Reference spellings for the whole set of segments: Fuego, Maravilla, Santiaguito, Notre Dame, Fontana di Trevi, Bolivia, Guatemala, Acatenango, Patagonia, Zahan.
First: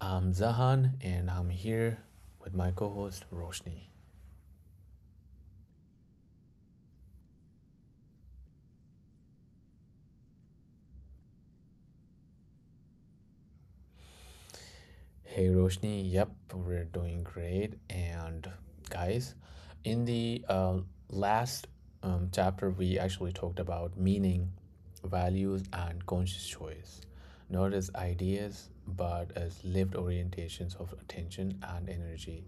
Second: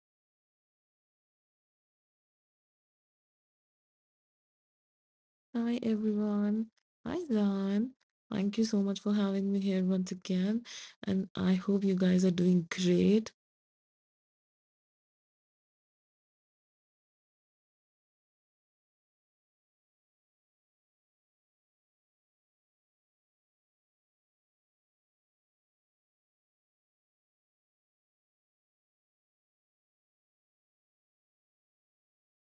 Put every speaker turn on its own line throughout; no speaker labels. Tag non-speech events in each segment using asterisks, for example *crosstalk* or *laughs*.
I'm Zahan and I'm here with my co host Roshni.
Hi everyone. Hi Zan. Thank you so much for having me here once again. And I hope you guys are doing great.
Hey Roshni, yep, we're doing great. And guys, in the last chapter, we actually talked about meaning, values, and conscious choice, not as ideas, but as lived orientations of attention and energy.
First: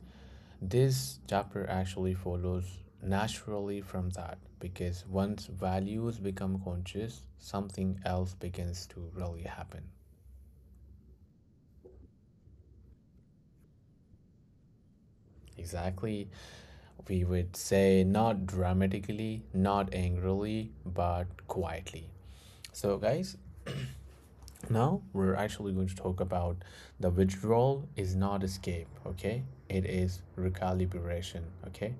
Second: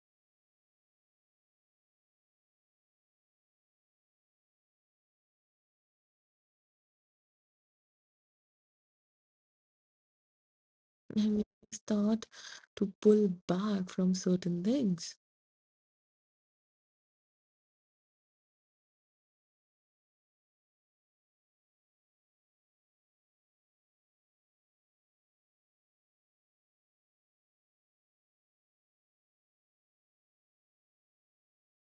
This chapter actually follows naturally from that because once values become conscious, something else begins to really happen.
I mean, Start to pull back from certain things.
Exactly, we would say not dramatically, not angrily, but quietly. So, guys, now we're actually going to talk about the withdrawal is not escape, okay? It is recalibration, okay?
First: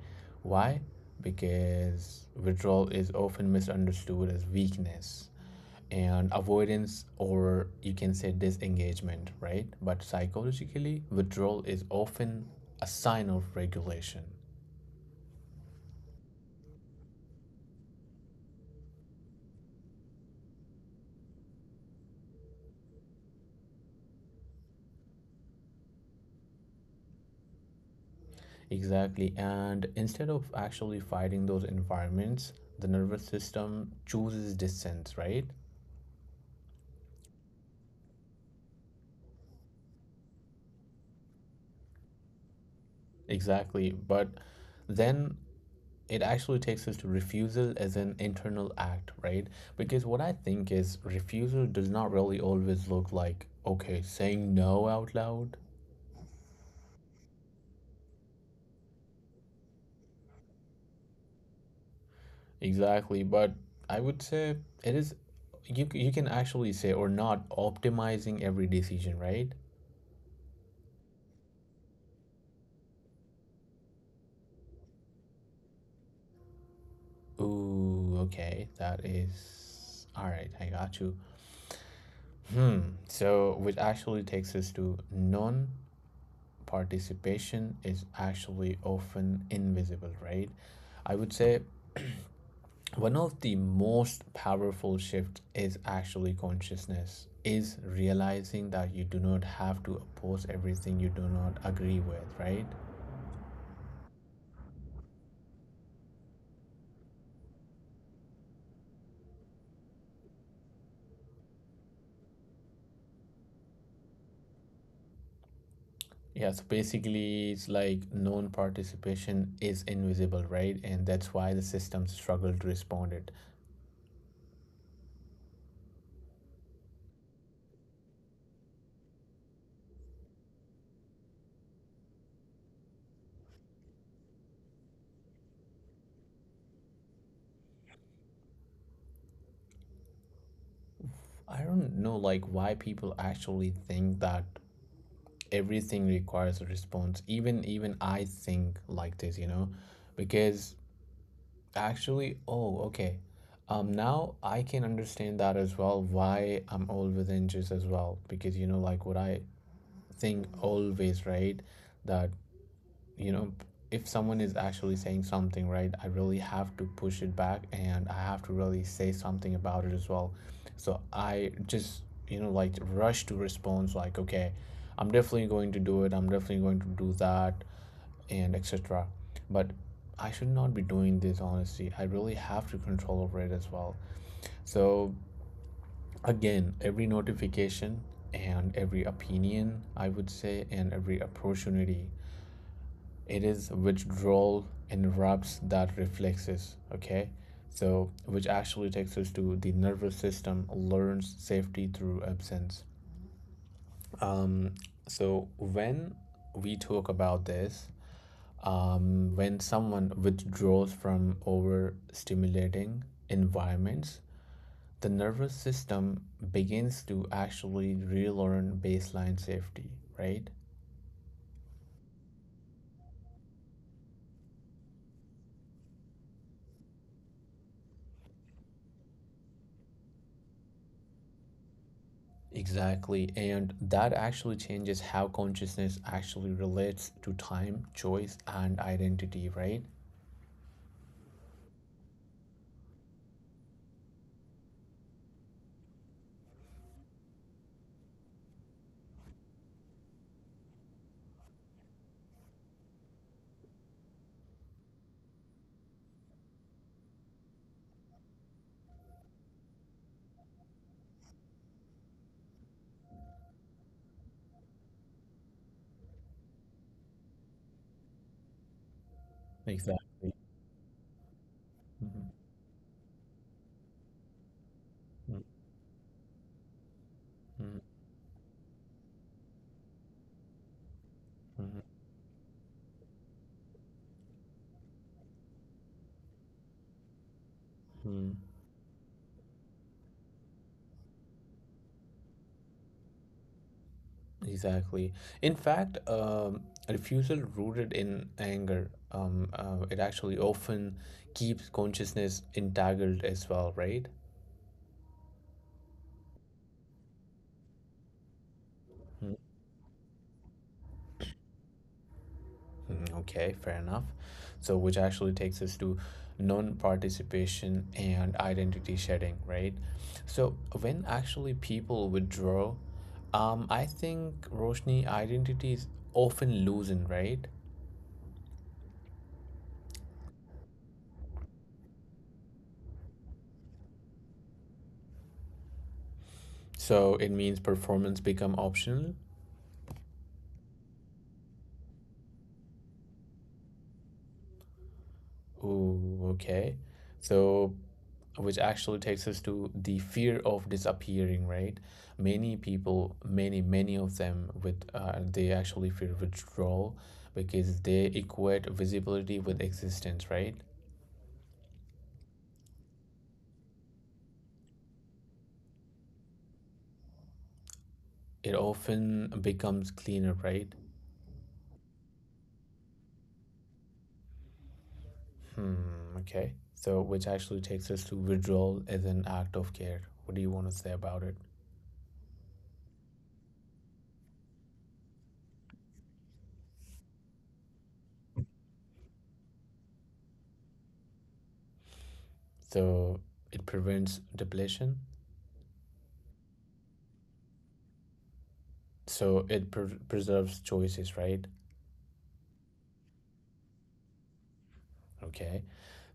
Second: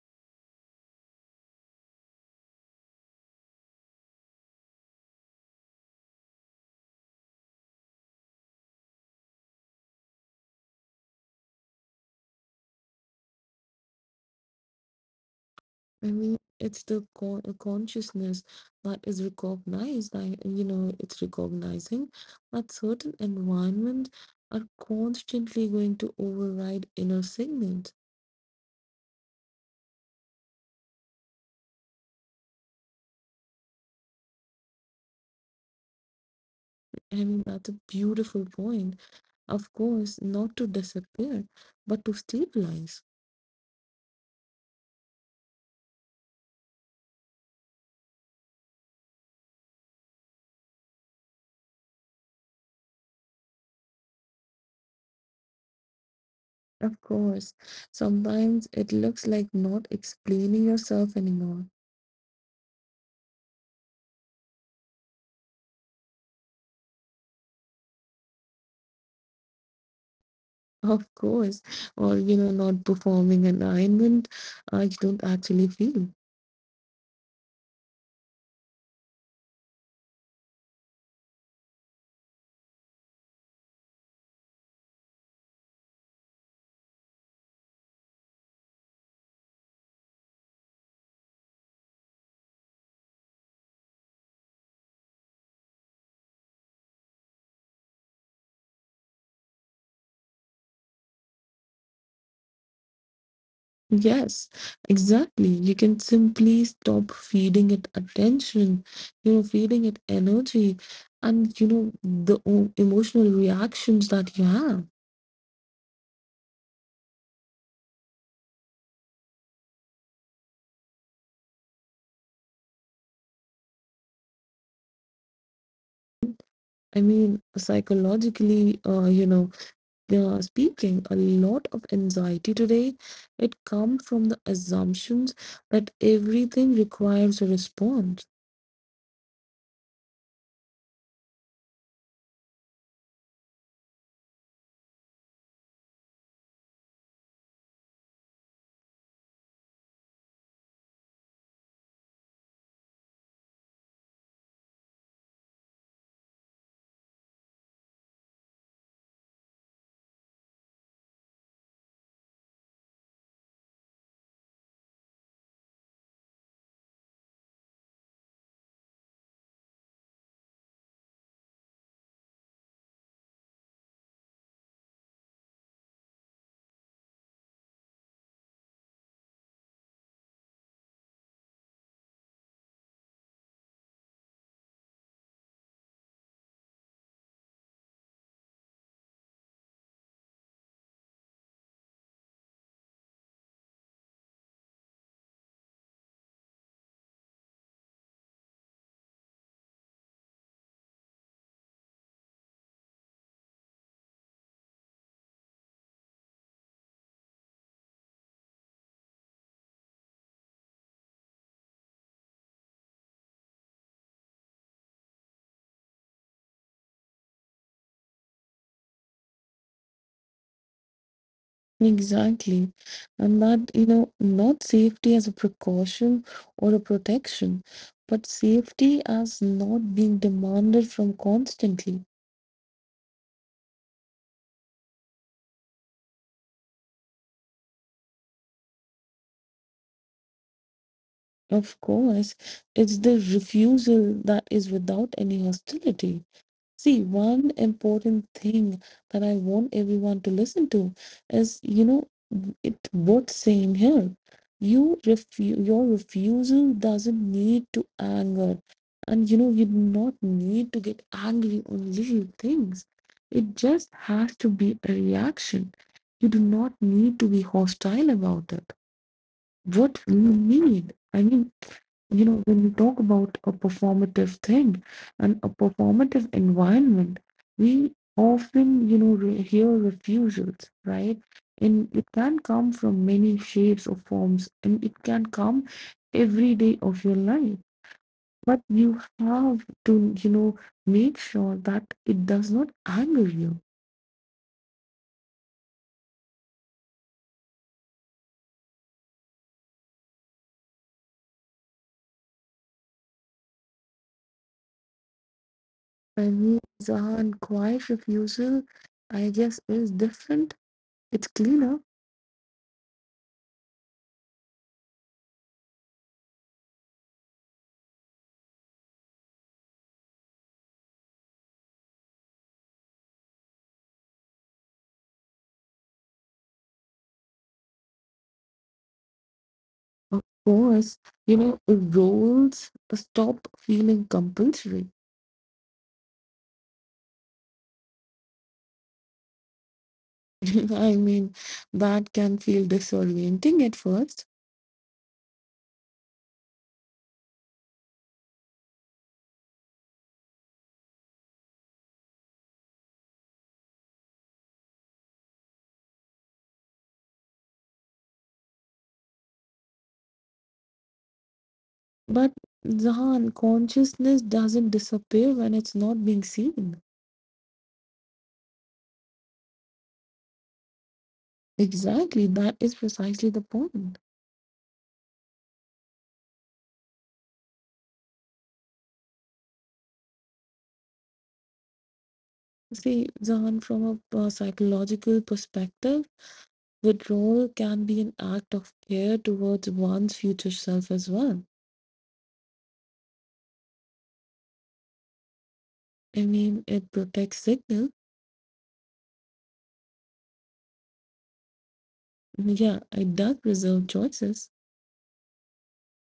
Why? Because withdrawal is often misunderstood as weakness and avoidance, or you can say disengagement, right? But psychologically, withdrawal is often a sign of regulation.
It's the consciousness that is recognized. It's recognizing that certain environment are constantly going to override inner signals.
Exactly. And instead of actually fighting those environments, the nervous system chooses distance, right?
I mean, that's a beautiful point. Of course, not to disappear, but to stabilize.
Exactly. But then it actually takes us to refusal as an internal act, right? Because what I think is refusal does not really always look like, okay, saying no out loud.
Of course, sometimes it looks like not explaining yourself anymore.
Exactly. But I would say it is, you can actually say, or not optimizing every decision, right?
*laughs* Of course, or you know, not performing an alignment you don't actually feel.
Ooh, okay. That is. All right, I got you. Hmm. So, which actually takes us to non participation is actually often invisible, right? I would say one of the most powerful shifts is actually consciousness, is realizing that you do not have to oppose everything you do not agree with, right?
Yes, exactly. You can simply stop feeding it attention, you know, feeding it energy, and you know, the emotional reactions that you have.
Yeah, so basically, it's like non participation is invisible, right? And that's why the system struggled to respond it.
I mean, psychologically, speaking, a lot of anxiety today. It comes from the assumptions that everything requires a response.
I don't know, like, why people actually think that everything requires a response even I think like this, you know, because actually, oh, okay, now I can understand that as well why I'm always anxious as well, because, you know, like what I think always, right, that, you know, if someone is actually saying something, right, I really have to push it back and I have to really say something about it as well. So I just, you know, like rush to response, like, okay, I'm definitely going to do it, I'm definitely going to do that, and etc. But I should not be doing this, honestly. I really have to control over it as well. So again, every notification and every opinion, I would say, and every opportunity, it is withdrawal interrupts that reflexes, okay? So which actually takes us to the nervous system learns safety through absence. um so when we talk about this, when someone withdraws from overstimulating environments, the nervous system begins to actually relearn baseline safety, right?
Exactly. And that, you know, not safety as a precaution or a protection, but safety as not being demanded from constantly.
Exactly, and that actually changes how consciousness actually relates to time, choice, and identity, right?
Of course, it's the refusal that is without any hostility. See, one important thing that I want everyone to listen to is, you know, it worth saying here. Your refusal doesn't need to anger. And you know, you do not need to get angry on little things. It just has to be a reaction. You do not need to be hostile about it. What you
Exactly.
need, you
Mhm.
know, when you talk about a performative thing and a performative environment,
Mm, mm,
we often, you know, hear refusals, right?
mm,
And it can come from many shapes or forms, and it can come every day of your life.
mm.
But you have to, you know, make sure that it does not anger you.
Exactly. In fact, a refusal rooted in anger, it actually often keeps consciousness entangled as well, right?
For me, Zahan, quiet refusal, I guess, is different. It's cleaner.
Mm, okay, fair enough. So, which actually takes us to non participation and identity shedding, right? So, when actually people withdraw, I think Roshni identities often loosened, right?
Of course, you know, roles stop feeling compulsory.
So, it means performance become optional.
*laughs* I mean, that can feel disorienting at first,
Oh, okay. So, which actually takes us to the fear of disappearing, right? Many people, many, many of them, with they actually fear withdrawal because they equate visibility with existence, right?
but Zahan, consciousness doesn't disappear when it's not being seen.
It often becomes cleaner, right?
Exactly, that is precisely the point.
Hmm, okay. So, which actually takes us to withdrawal as an act of care. What do you want to say about it?
See, Zahan, from a psychological perspective, withdrawal can be an act of care towards one's future self as well.
So, it prevents depletion.
I mean, it protects signal.
So, it preserves choices, right?
Yeah, it does preserve choices.
Okay,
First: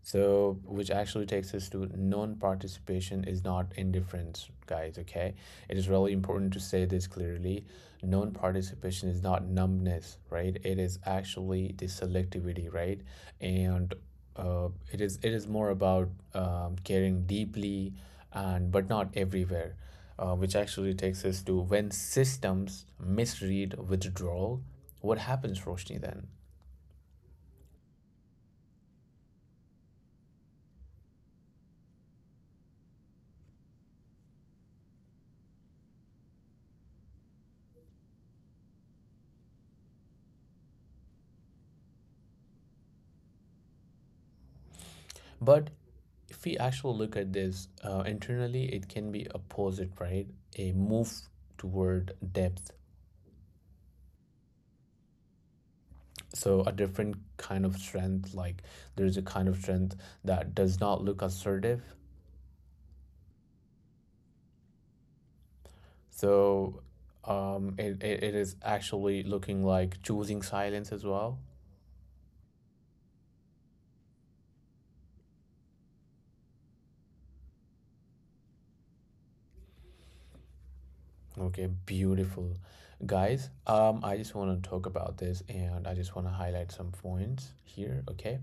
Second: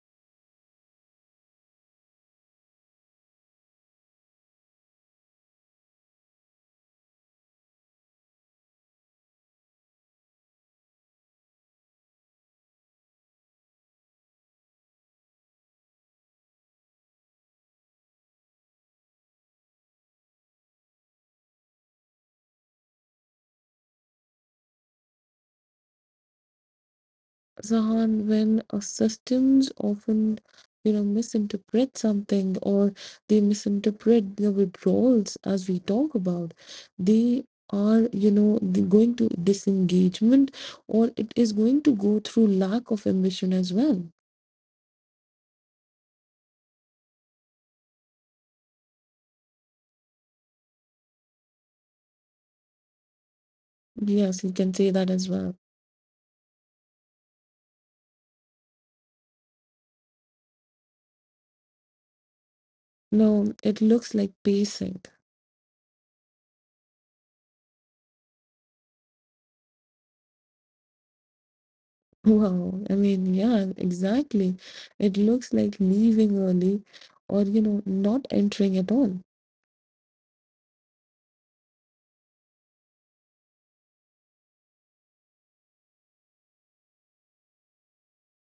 so which actually takes us to non-participation is not indifference, guys. Okay, it is really important to say this clearly. Non-participation is not numbness, right? It is actually the selectivity, right? And it is more about caring deeply and but not everywhere, which actually takes us to when systems misread withdrawal. What happens, Roshni, then?
Zahan, when systems often, you know, misinterpret something or they misinterpret the withdrawals as we talk about, they are, you know, going to disengagement or it is going to go through lack of ambition as well.
But if we actually look at this internally, it can be opposite, right? A move toward depth.
Yes, you can say that as well.
So a different kind of strength, like there's a kind of strength that does not look assertive.
No, it looks like pacing. *laughs*
So it is actually looking like choosing silence as well.
Wow. I mean, yeah, exactly. It looks like leaving early or, you know, not entering at all.
Okay, beautiful. Guys, I just want to talk about this and I just want to highlight some points here, okay?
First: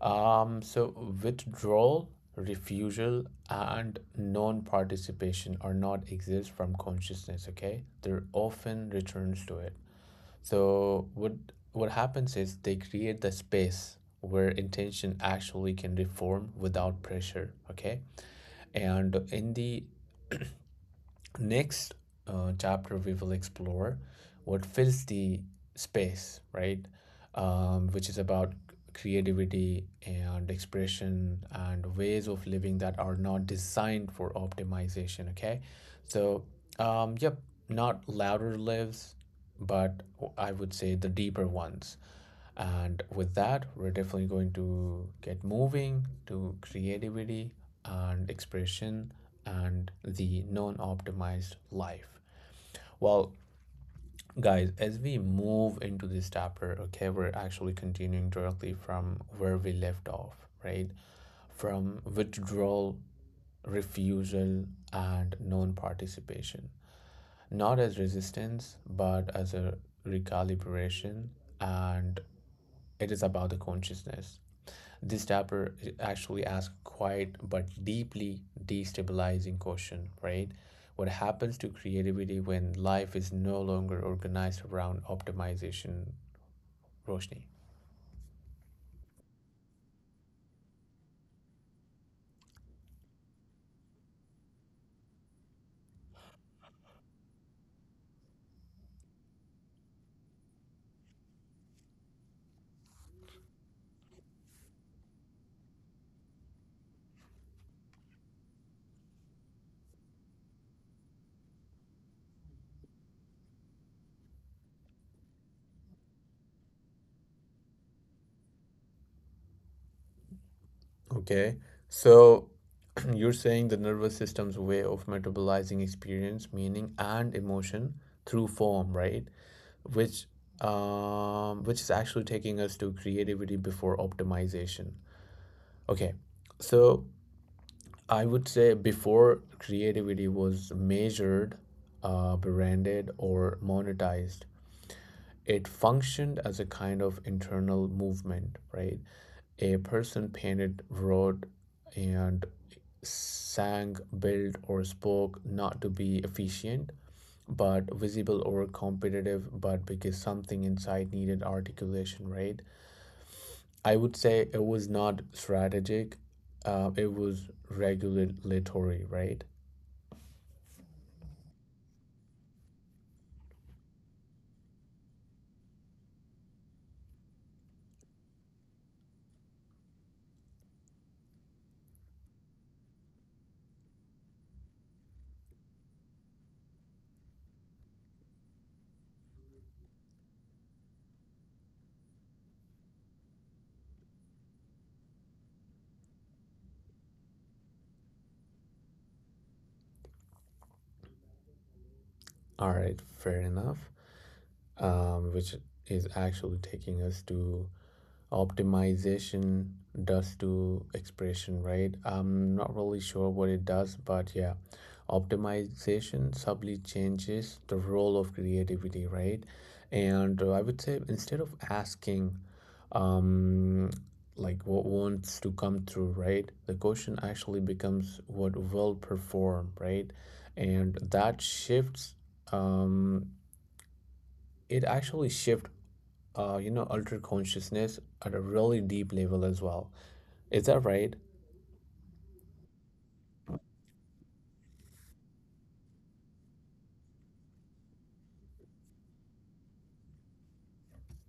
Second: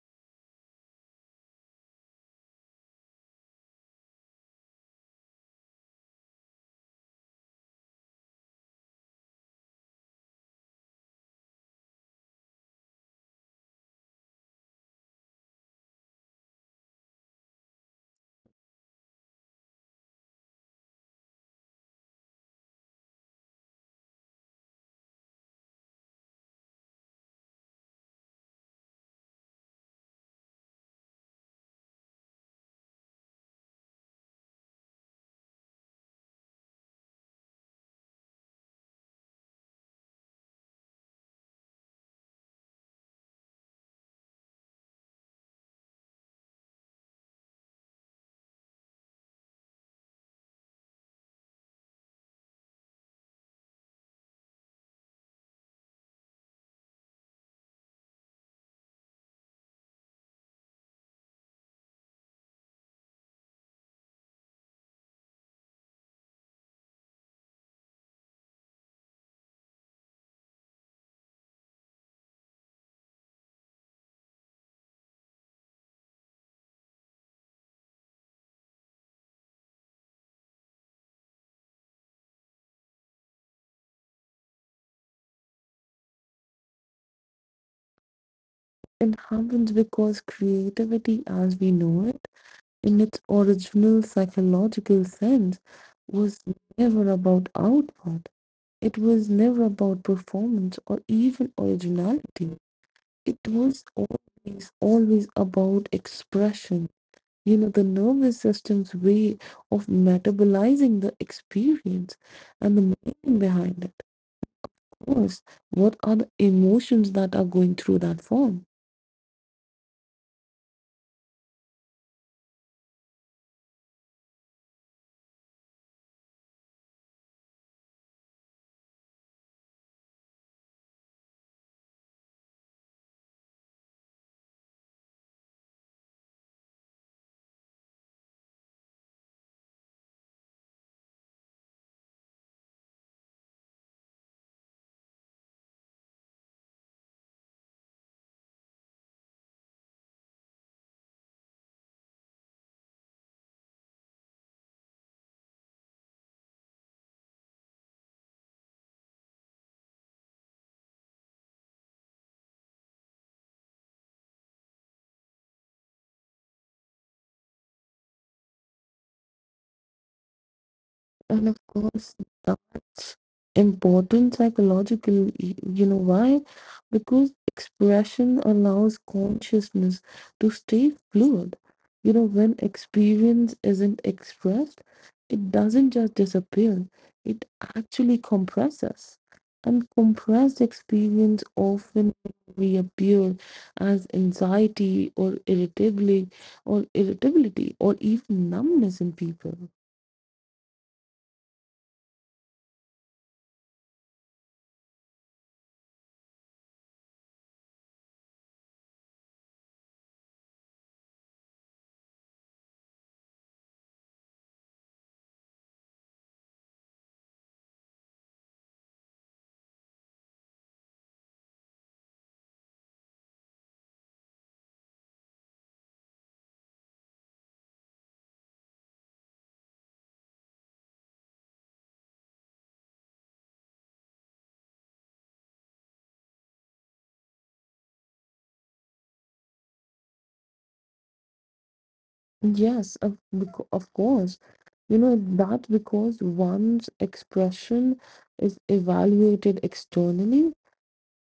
So withdrawal, refusal, and non-participation are not exist from consciousness, okay? They're often returns to it. So what happens is they create the space where intention actually can reform without pressure, okay? And in the next chapter we will explore what fills the space, right? Which is about creativity and expression and ways of living that are not designed for optimization, okay? So yep, not louder lives, but I would say the deeper ones. And with that, we're definitely going to get moving to creativity and expression and the non optimized life. Well, guys, as we move into this chapter, okay, we're actually continuing directly from where we left off, right? From withdrawal, refusal, and non participation. Not as resistance, but as a recalibration, and it is about the consciousness. This chapter actually asks quite but deeply destabilizing question, right? What happens to creativity when life is no longer organized around optimization, Roshni?
It happens because creativity, as we know it, in its original psychological sense, was never about output. It was never about performance or even originality. It was always, always about expression. You know, the nervous system's way of metabolizing the experience and the meaning behind it. Of course, what are the emotions that are going through that form?
Okay, so *clears throat* you're saying the nervous system's way of metabolizing experience, meaning, and emotion through form, right? Which which is actually taking us to creativity before optimization. Okay, so I would say before creativity was measured, branded, or monetized, it functioned as a kind of internal movement, right? A person painted, wrote, and sang, built, or spoke not to be efficient, but visible or competitive, but because something inside needed articulation, right? I would say it was not strategic, it was regulatory, right?
And of course, that's important psychological, you know why? Because expression allows consciousness to stay fluid. You know, when experience isn't expressed, it doesn't just disappear, it actually compresses. And compressed experience often reappear as anxiety or irritability or even numbness in people.
All right, fair enough. Which is actually taking us to optimization does to expression, right? I'm not really sure what it does, but yeah, optimization subtly changes the role of creativity, right? And I would say instead of asking, um, like what wants to come through, right? The question actually becomes what will perform, right? And that shifts um, it actually shift, you know, altered consciousness at a really deep level as well. Is that right?
Yes, of course. You know, that's because one's expression is evaluated externally.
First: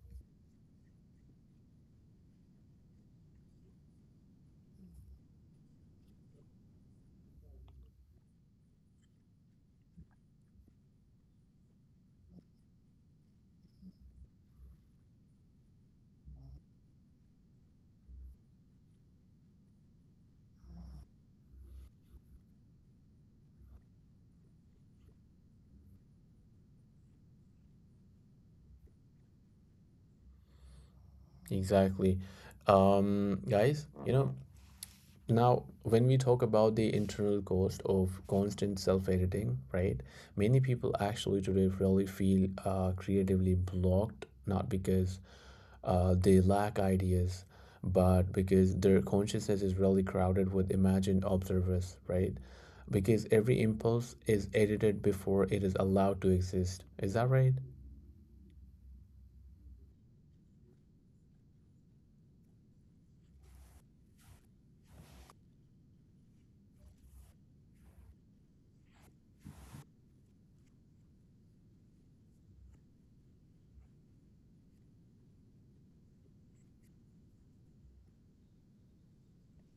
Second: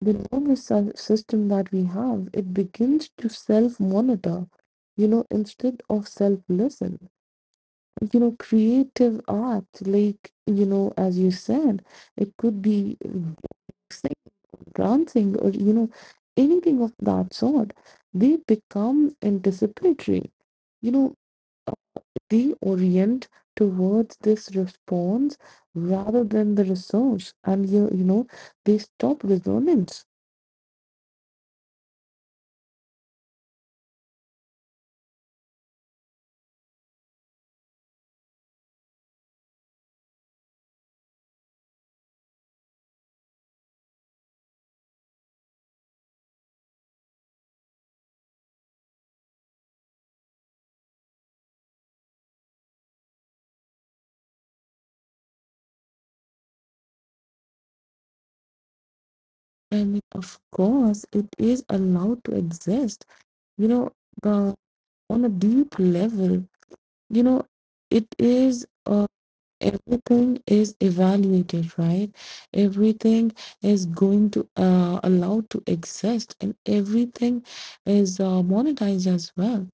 The system that we have, it begins to self-monitor, you know, instead of self-listen. You know, creative art, like, you know, as you said, it could be like dancing or, you know, anything of that sort. They become anticipatory. You know, we orient towards this response rather than the resource and you know they stop resonance.
Exactly. Guys, you know, now when we talk about the internal cost of constant self-editing, right, many people actually today really feel creatively blocked, not because they lack ideas, but because their consciousness is really crowded with imagined observers, right? Because every impulse is edited before it is allowed to exist. Is that right?
And of course it is allowed to exist, you know, uh, on a deep level, you know, it is, everything is evaluated, right? Everything is going to allowed to exist and everything is monetized as well.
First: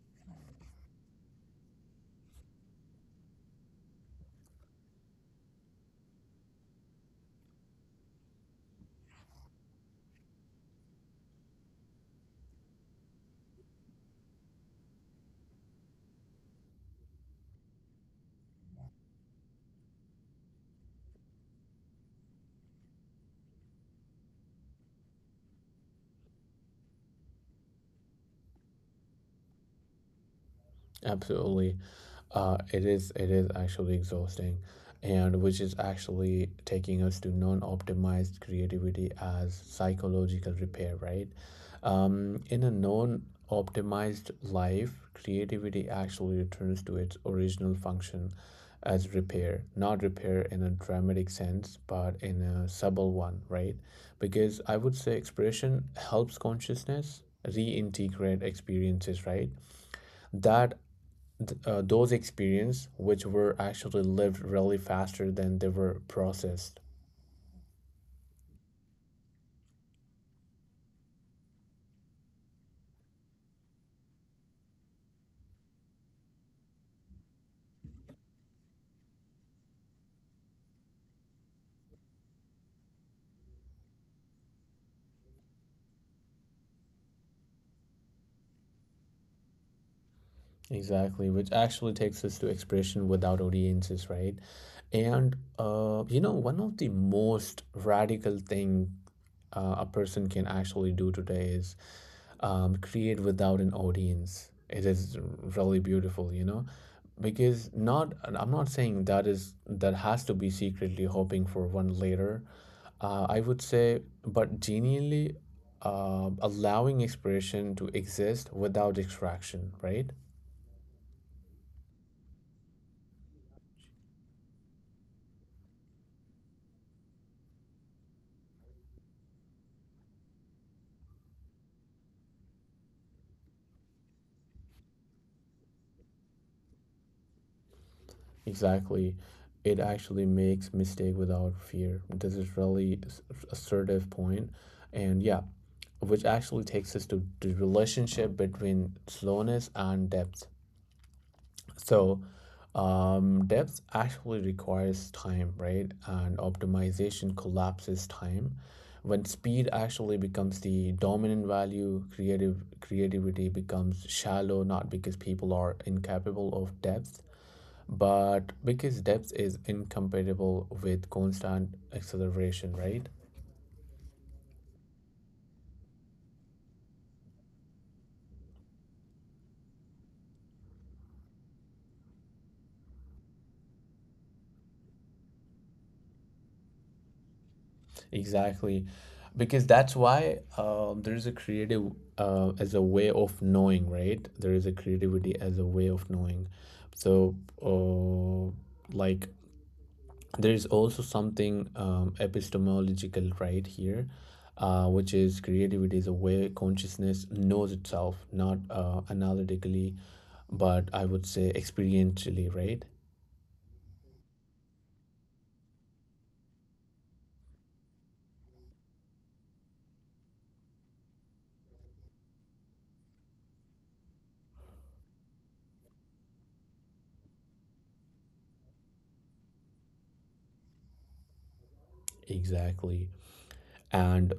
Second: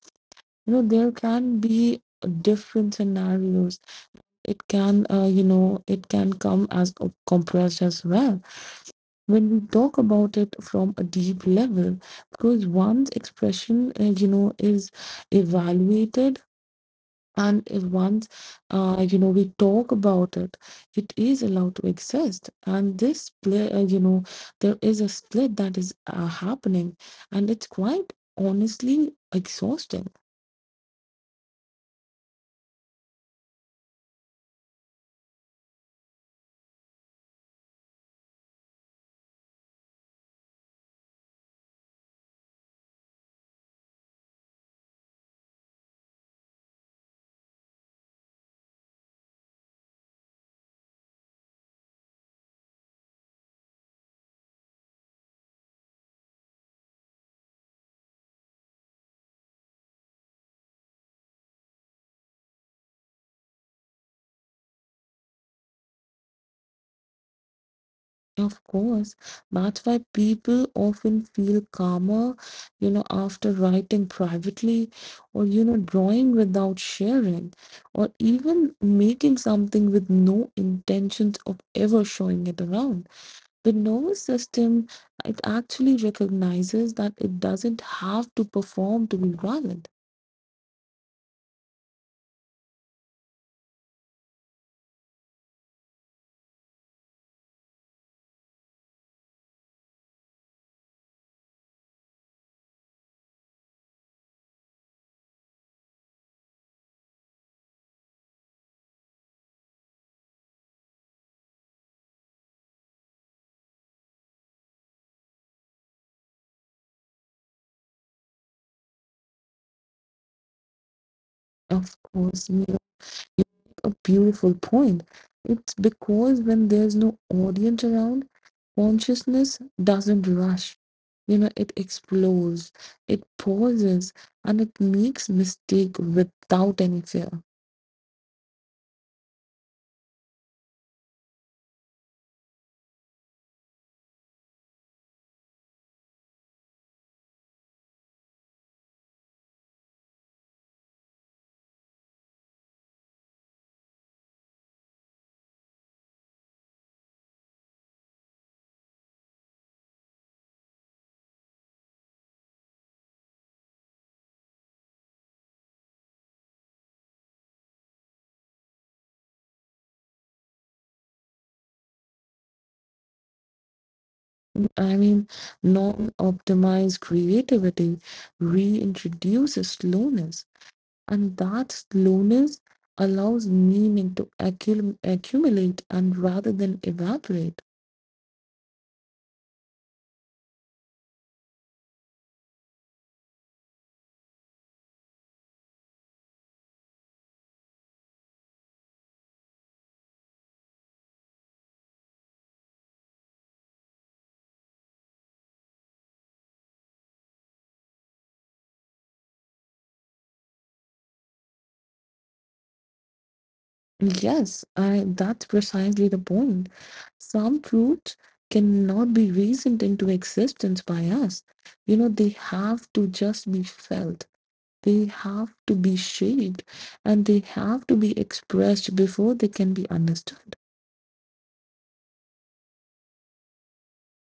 You know there can be different scenarios. It can, it can come as a compressed as well when we talk about it from a deep level, because one's expression, is evaluated. And if once, we talk about it, it is allowed to exist, and this split, there is a split that is happening, and it's quite honestly exhausting.
Absolutely. It is actually exhausting, and which is actually taking us to non-optimized creativity as psychological repair, right? In a non-optimized life, creativity actually returns to its original function as repair, not repair in a dramatic sense, but in a subtle one, right? Because I would say expression helps consciousness reintegrate experiences, right? that th- those experiences which were actually lived really faster than they were processed.
Of course, that's why people often feel calmer, you know, after writing privately or, you know, drawing without sharing or even making something with no intentions of ever showing it around. The nervous system, it actually recognizes that it doesn't have to perform to be valid.
Exactly, which actually takes us to expression without audiences, right? And you know, one of the most radical thing a person can actually do today is create without an audience. It is really beautiful, you know, because not I'm not saying that is that has to be secretly hoping for one later. I would say, but genuinely allowing expression to exist without distraction, right?
Of course, you make a beautiful point. It's because when there's no audience around, consciousness doesn't rush. You know, it explores, it pauses, and it makes mistake without any fear.
Exactly. It actually makes mistake without fear. This is really assertive point. And yeah, which actually takes us to the relationship between slowness and depth. So, depth actually requires time, right? And optimization collapses time. When speed actually becomes the dominant value, creative creativity becomes shallow, not because people are incapable of depth, but because depth is incompatible with constant acceleration, right?
I mean, non-optimized creativity reintroduces slowness, and that slowness allows meaning to accumulate and rather than evaporate.
Exactly. Because that's why there is a creative as a way of knowing, right, there is a creativity as a way of knowing. So uh, like there is also something epistemological right here, which is creativity is a way consciousness knows itself, not analytically, but I would say experientially, right?
Yes, that's precisely the point. Some truths cannot be reasoned into existence by us. You know, they have to just be felt, they have to be shaped, and they have to be expressed before they can be understood.
Exactly. And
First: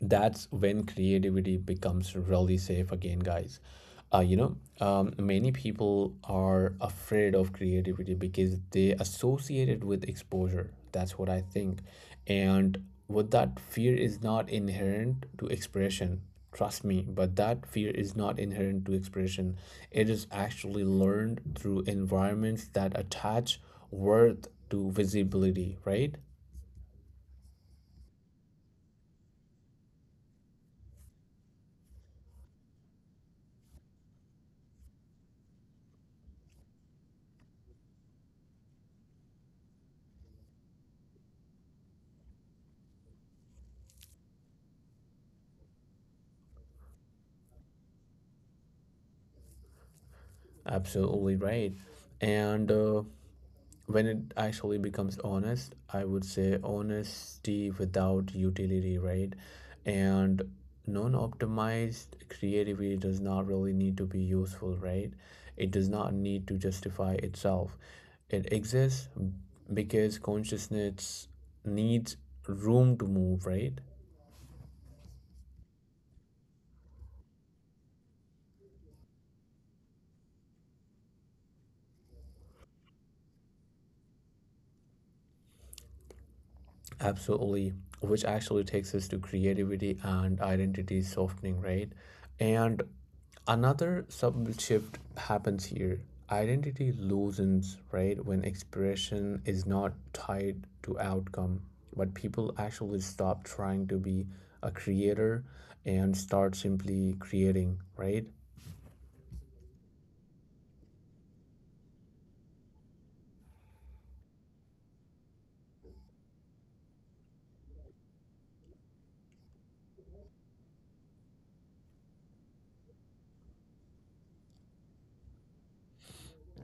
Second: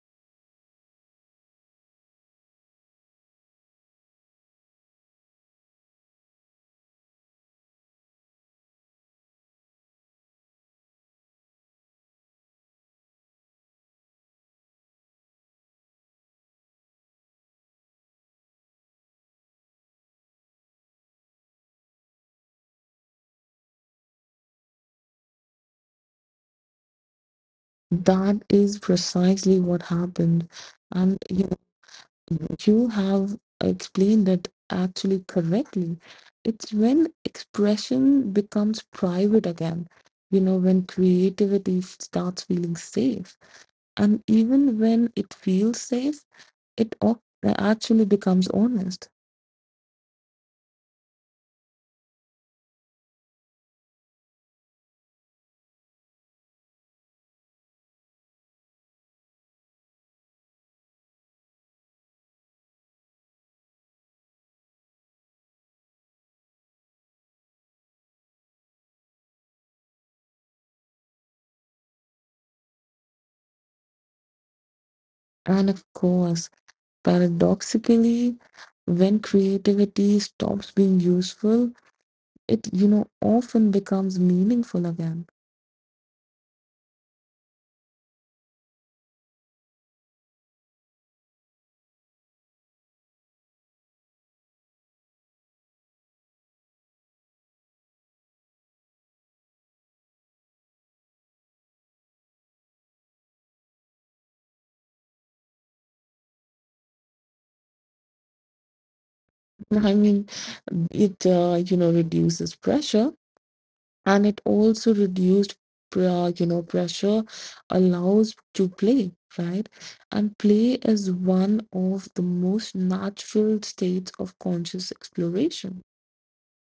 that's when creativity becomes really safe again, guys. You know, many people are afraid of creativity because they associate it with exposure. That's what I think. And what that fear is not inherent to expression. Trust me, but that fear is not inherent to expression. It is actually learned through environments that attach worth to visibility, right?
That is precisely what happened. And you have explained it actually correctly. It's when expression becomes private again, you know, when creativity starts feeling safe. And even when it feels safe, it actually becomes honest.
Absolutely right. And when it actually becomes honest, I would say honesty without utility, right? And non optimized creativity does not really need to be useful, right? It does not need to justify itself. It exists because consciousness needs room to move, right?
And of course, paradoxically, when creativity stops being useful, it, you know, often becomes meaningful again.
Absolutely, which actually takes us to creativity and identity softening, right? And another subtle shift happens here. Identity loosens, right? When expression is not tied to outcome, but people actually stop trying to be a creator and start simply creating, right?
*laughs* I mean, it, reduces pressure, and it also reduced pressure allows to play, right? And play is one of the most natural states of conscious exploration.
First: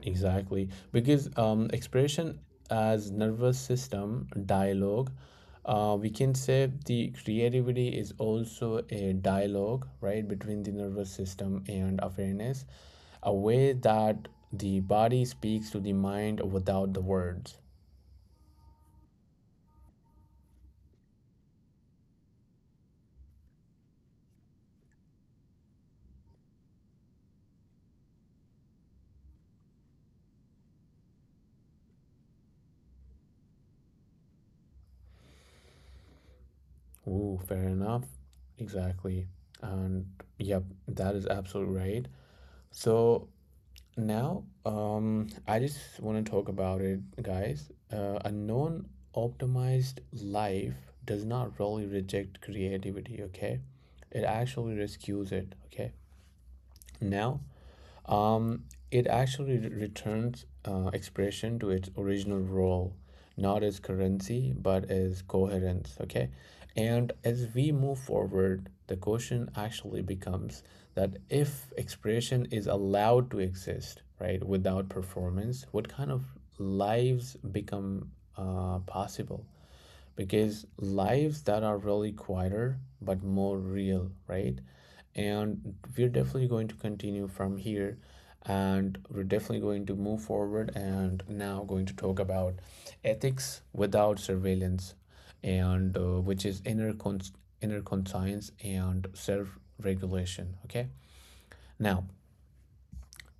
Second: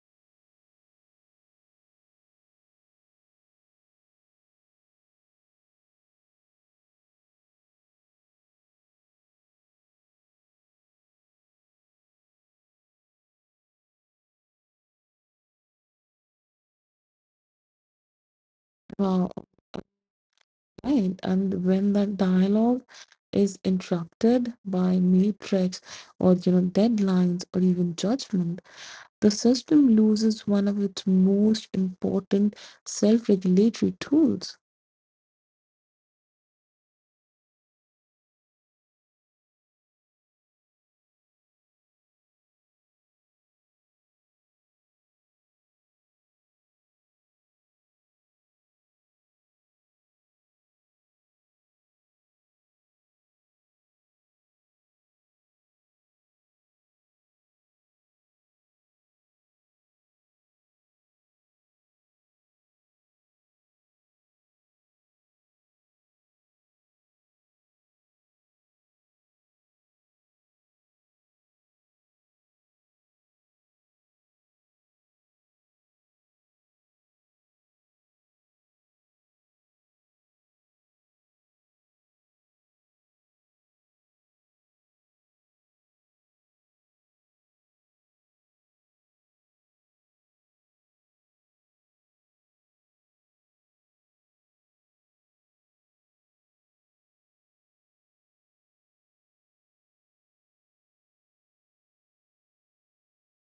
Exactly, because expression as nervous system dialogue, we can say the creativity is also a dialogue, right, between the nervous system and awareness, a way that the body speaks to the mind without the words.
Uh, right, and when that dialogue is interrupted by matrix or you know deadlines or even judgment, the system loses one of its most important self-regulatory tools.
Ooh, fair enough. Exactly. And yep, that is absolutely right. So Now, I just want to talk about it, guys. A non optimized life does not really reject creativity, okay? It actually rescues it, okay? Now, um, it actually returns expression to its original role, not as currency, but as coherence. Okay. And as we move forward, the question actually becomes that if expression is allowed to exist, right, without performance, what kind of lives become possible? Because lives that are really quieter but more real, right? And we're definitely going to continue from here and we're definitely going to move forward and now going to talk about ethics without surveillance and which is inner conscience and self regulation, okay? Now,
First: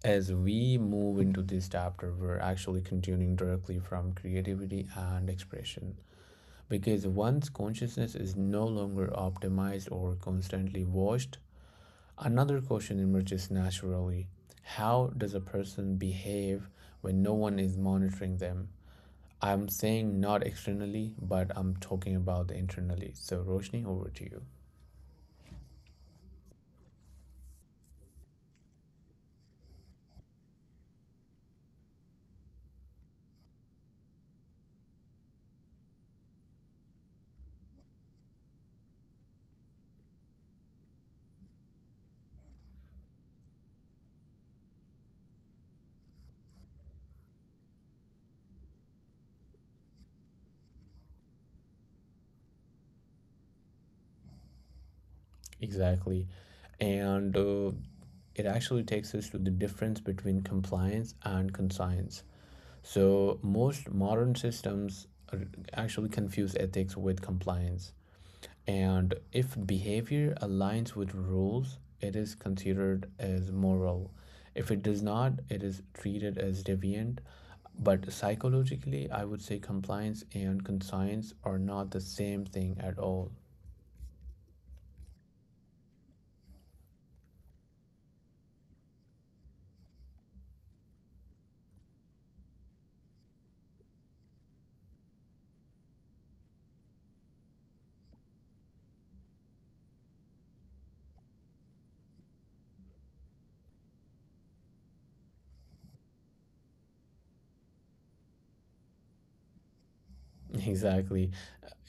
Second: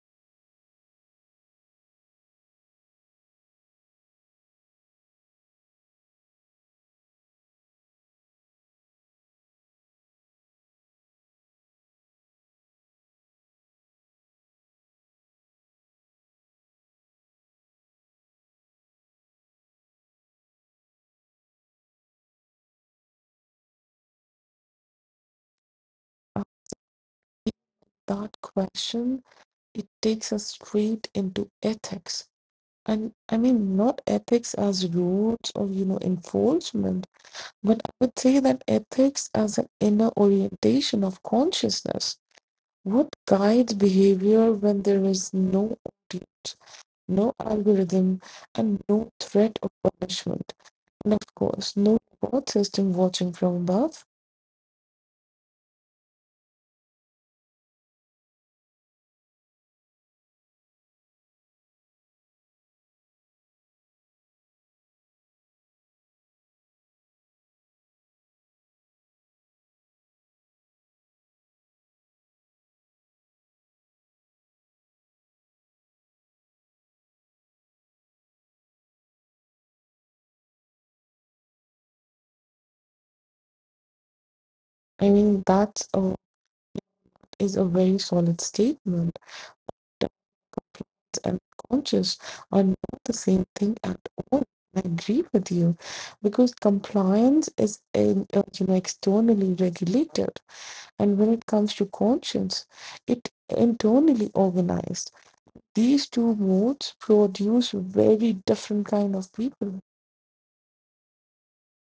as we move into this chapter, we're actually continuing directly from creativity and expression because once consciousness is no longer optimized or constantly washed, another question emerges naturally. How does a person behave when no one is monitoring them? I'm saying not externally, but I'm talking about internally. So, Roshni, over to you.
Uh, that question, it takes us straight into ethics. And not ethics as rules or, you know, enforcement, but I would say that ethics as an inner orientation of consciousness. What guides behavior when there is no audience, no algorithm, and no threat of punishment? And of course, no reward system watching from above.
Exactly. And it actually takes us to the difference between compliance and conscience. So, most modern systems actually confuse ethics with compliance. And if behavior aligns with rules, it is considered as moral. If it does not, it is treated as deviant. But psychologically, I would say compliance and conscience are not the same thing at all. *laughs*
I mean, that is a very solid statement. And conscious are not the same thing at all. I agree with you because compliance is in, you know externally regulated, and when it comes to conscience, it internally organized. These two modes produce very different kind of people.
Exactly.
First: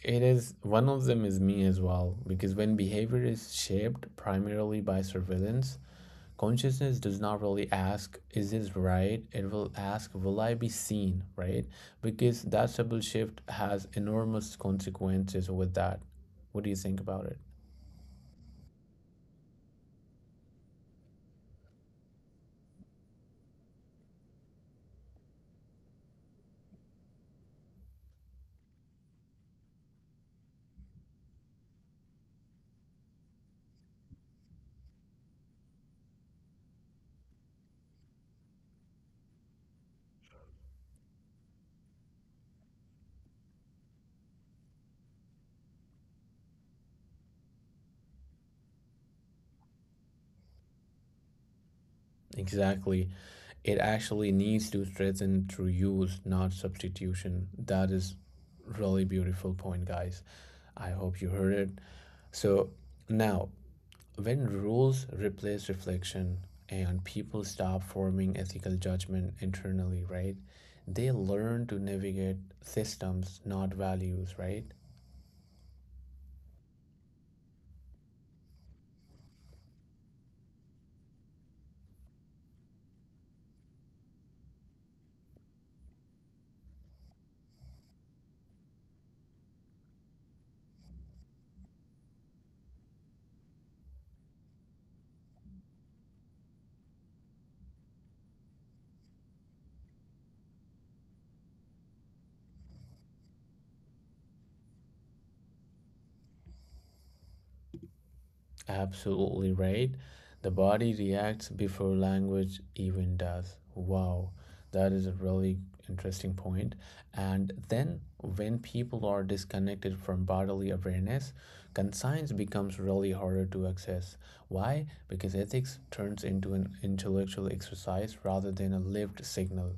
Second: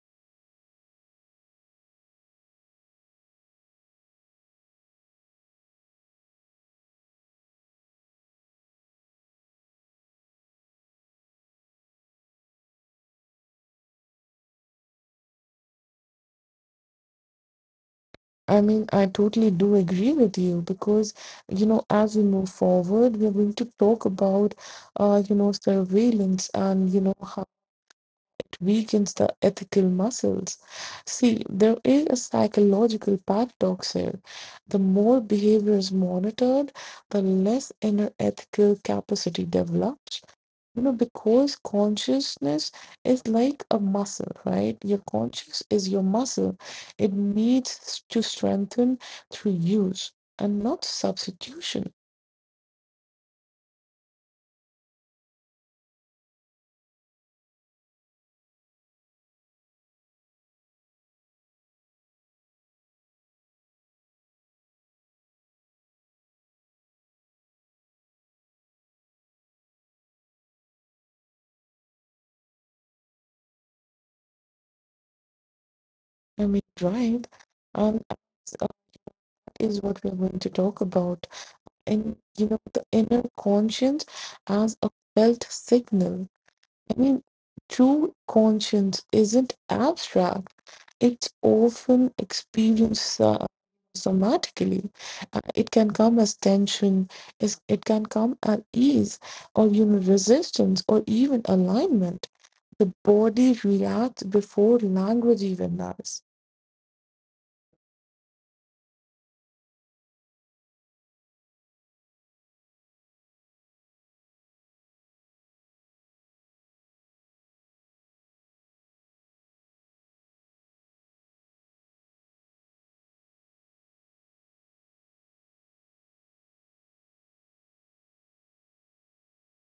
It is one of them is me as well, because when behavior is shaped primarily by surveillance, consciousness does not really ask, is this right? It will ask, will I be seen, right? Because that subtle shift has enormous consequences with that. What do you think about it?
I totally do agree with you because you know as we move forward, we're going to talk about you know surveillance and you know weakens the ethical muscles. See, there is a psychological paradox here. The more behavior is monitored, the less inner ethical capacity develops. You know, because consciousness is like a muscle, right? Your conscious is your muscle. It needs to strengthen through use and not substitution.
Exactly. It actually needs to strengthen through use, not substitution. That is really beautiful point, guys. I hope you heard it. So now, when rules replace reflection and people stop forming ethical judgment internally, right? They learn to navigate systems, not values, right?
Right? And uh, is what we're going to talk about. And you know the inner conscience as a felt signal. I mean, true conscience isn't abstract, it's often experienced somatically. It can come as tension, it can come as ease, or you know, resistance, or even alignment. The body reacts before language even does.
Absolutely right. The body reacts before language even does. Wow, that is a really interesting point. And then, when people are disconnected from bodily awareness, conscience becomes really harder to access. Why? Because ethics turns into an intellectual exercise rather than a lived signal,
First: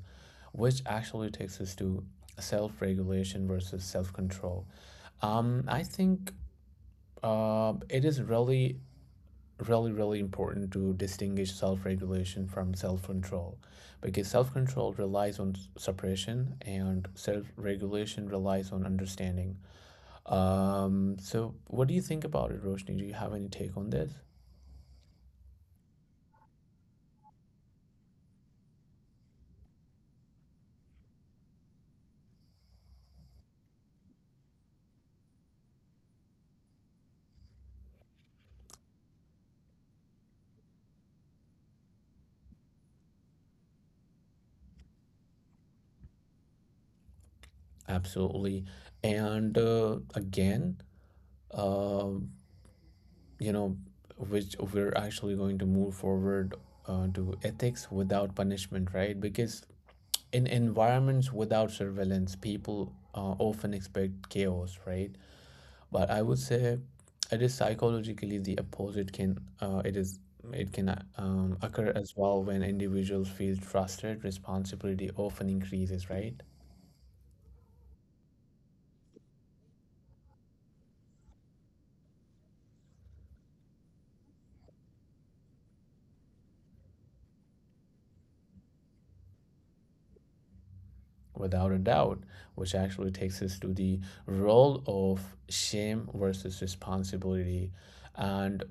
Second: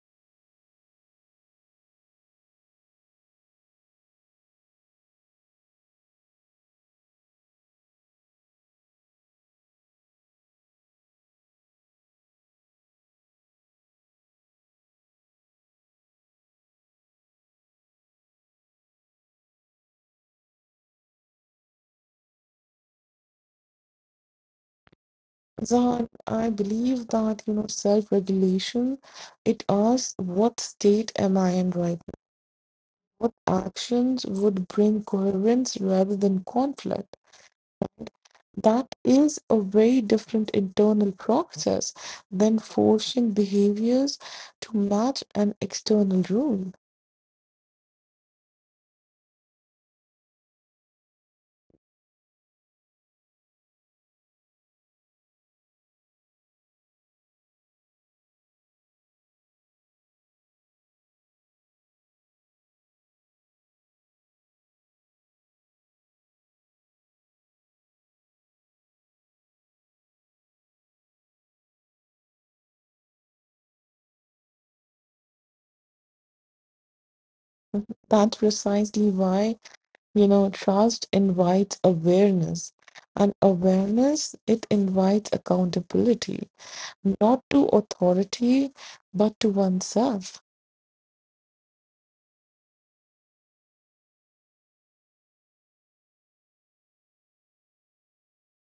which actually takes us to self regulation versus self control. I think it is really really, important to distinguish self regulation from self control because self control relies on suppression and self regulation relies on understanding. So, what do you think about it, Roshni? Do you have any take on this?
Zan, I believe that you know self-regulation, it asks what state am I in right now? What actions would bring coherence rather than conflict? That is a very different internal process than forcing behaviors to match an external rule.
Absolutely. And again, uh, you know, which we're actually going to move forward to ethics without punishment, right? Because in environments without surveillance, people often expect chaos, right? But I would say it is psychologically the opposite. Can it is it can occur as well when individuals feel trusted. Responsibility often increases, right?
That's precisely why, you know, trust invites awareness, and awareness, it invites accountability. Not to authority, but to oneself.
Without a doubt, which actually takes us to the role of shame versus responsibility, and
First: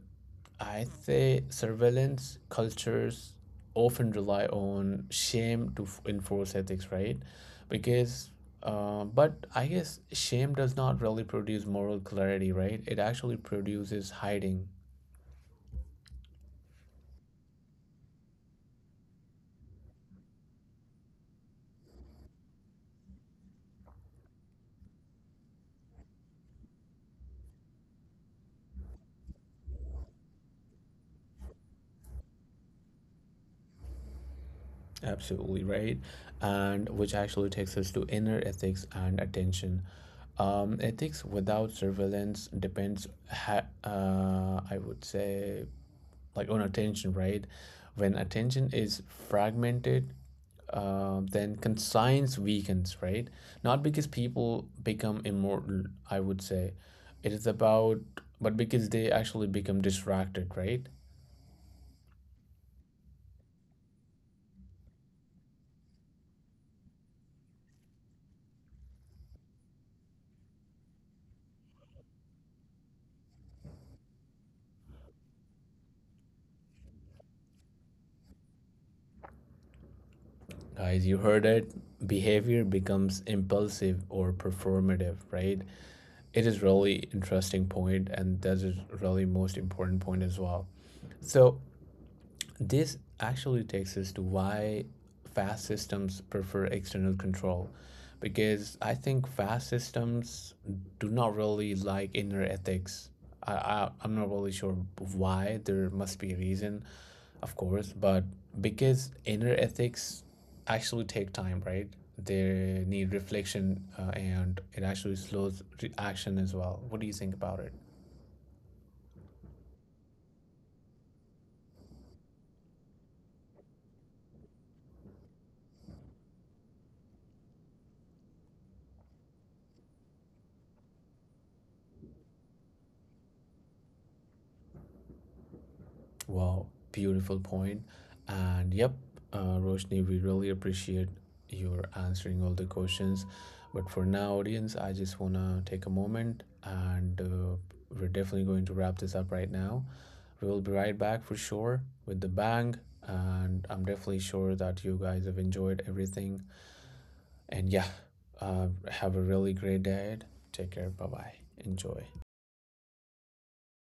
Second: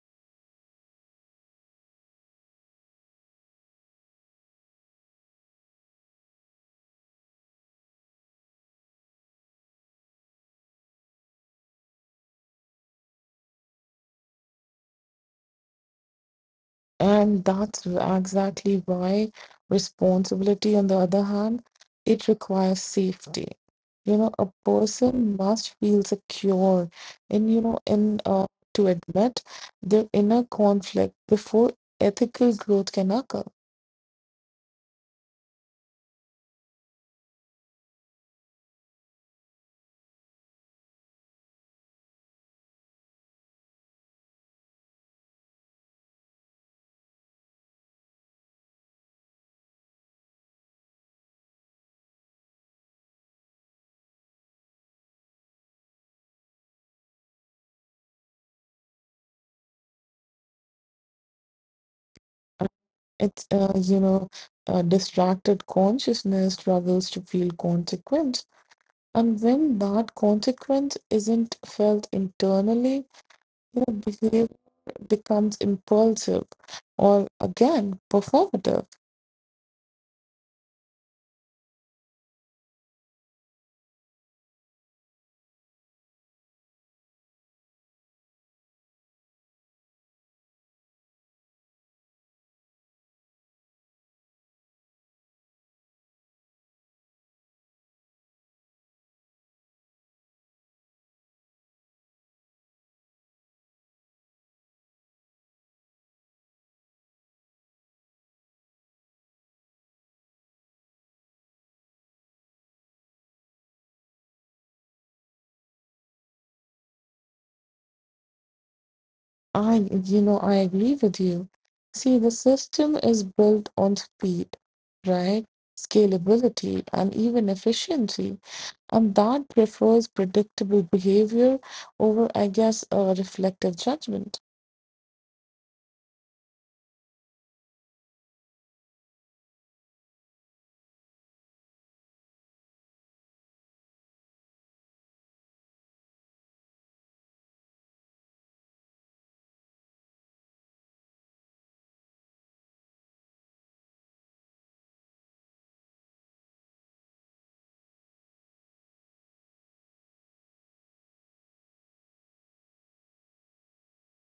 I say surveillance cultures often rely on shame to enforce ethics, right? Because, but I guess shame does not really produce moral clarity, right? It actually produces hiding.
And that's exactly why responsibility, on the other hand, it requires safety. You know, a person must feel secure and you know, in to admit their inner conflict before ethical growth can occur.
Absolutely, right? And which actually takes us to inner ethics and attention. Ethics without surveillance depends, I would say, like on attention, right? When attention is fragmented, then conscience weakens, right? Not because people become immortal, I would say. It is about, but because they actually become distracted, right?
It's, distracted consciousness struggles to feel consequence. And when that consequence isn't felt internally, you know, behavior becomes impulsive or again performative.
Guys, you heard it. Behavior becomes impulsive or performative, right? It is really interesting point, and that is really most important point as well. So this actually takes us to why fast systems prefer external control. Because I think fast systems do not really like inner ethics. I'm not really sure why. There must be a reason, of course, but because inner ethics actually take time, right? They need reflection and it actually slows action as well. What do you think about it?
I, I agree with you. See, the system is built on speed, right? Scalability and even efficiency. And that prefers predictable behavior over, I guess, a reflective judgment.
Wow, beautiful point. And yep, Roshni, we really appreciate your answering all the questions. But for now, audience, I just want to take a moment and we're definitely going to wrap this up right now. We will be right back for sure with the bang. And I'm definitely sure that you guys have enjoyed everything. And yeah, have a really great day. Take care. Bye bye. Enjoy.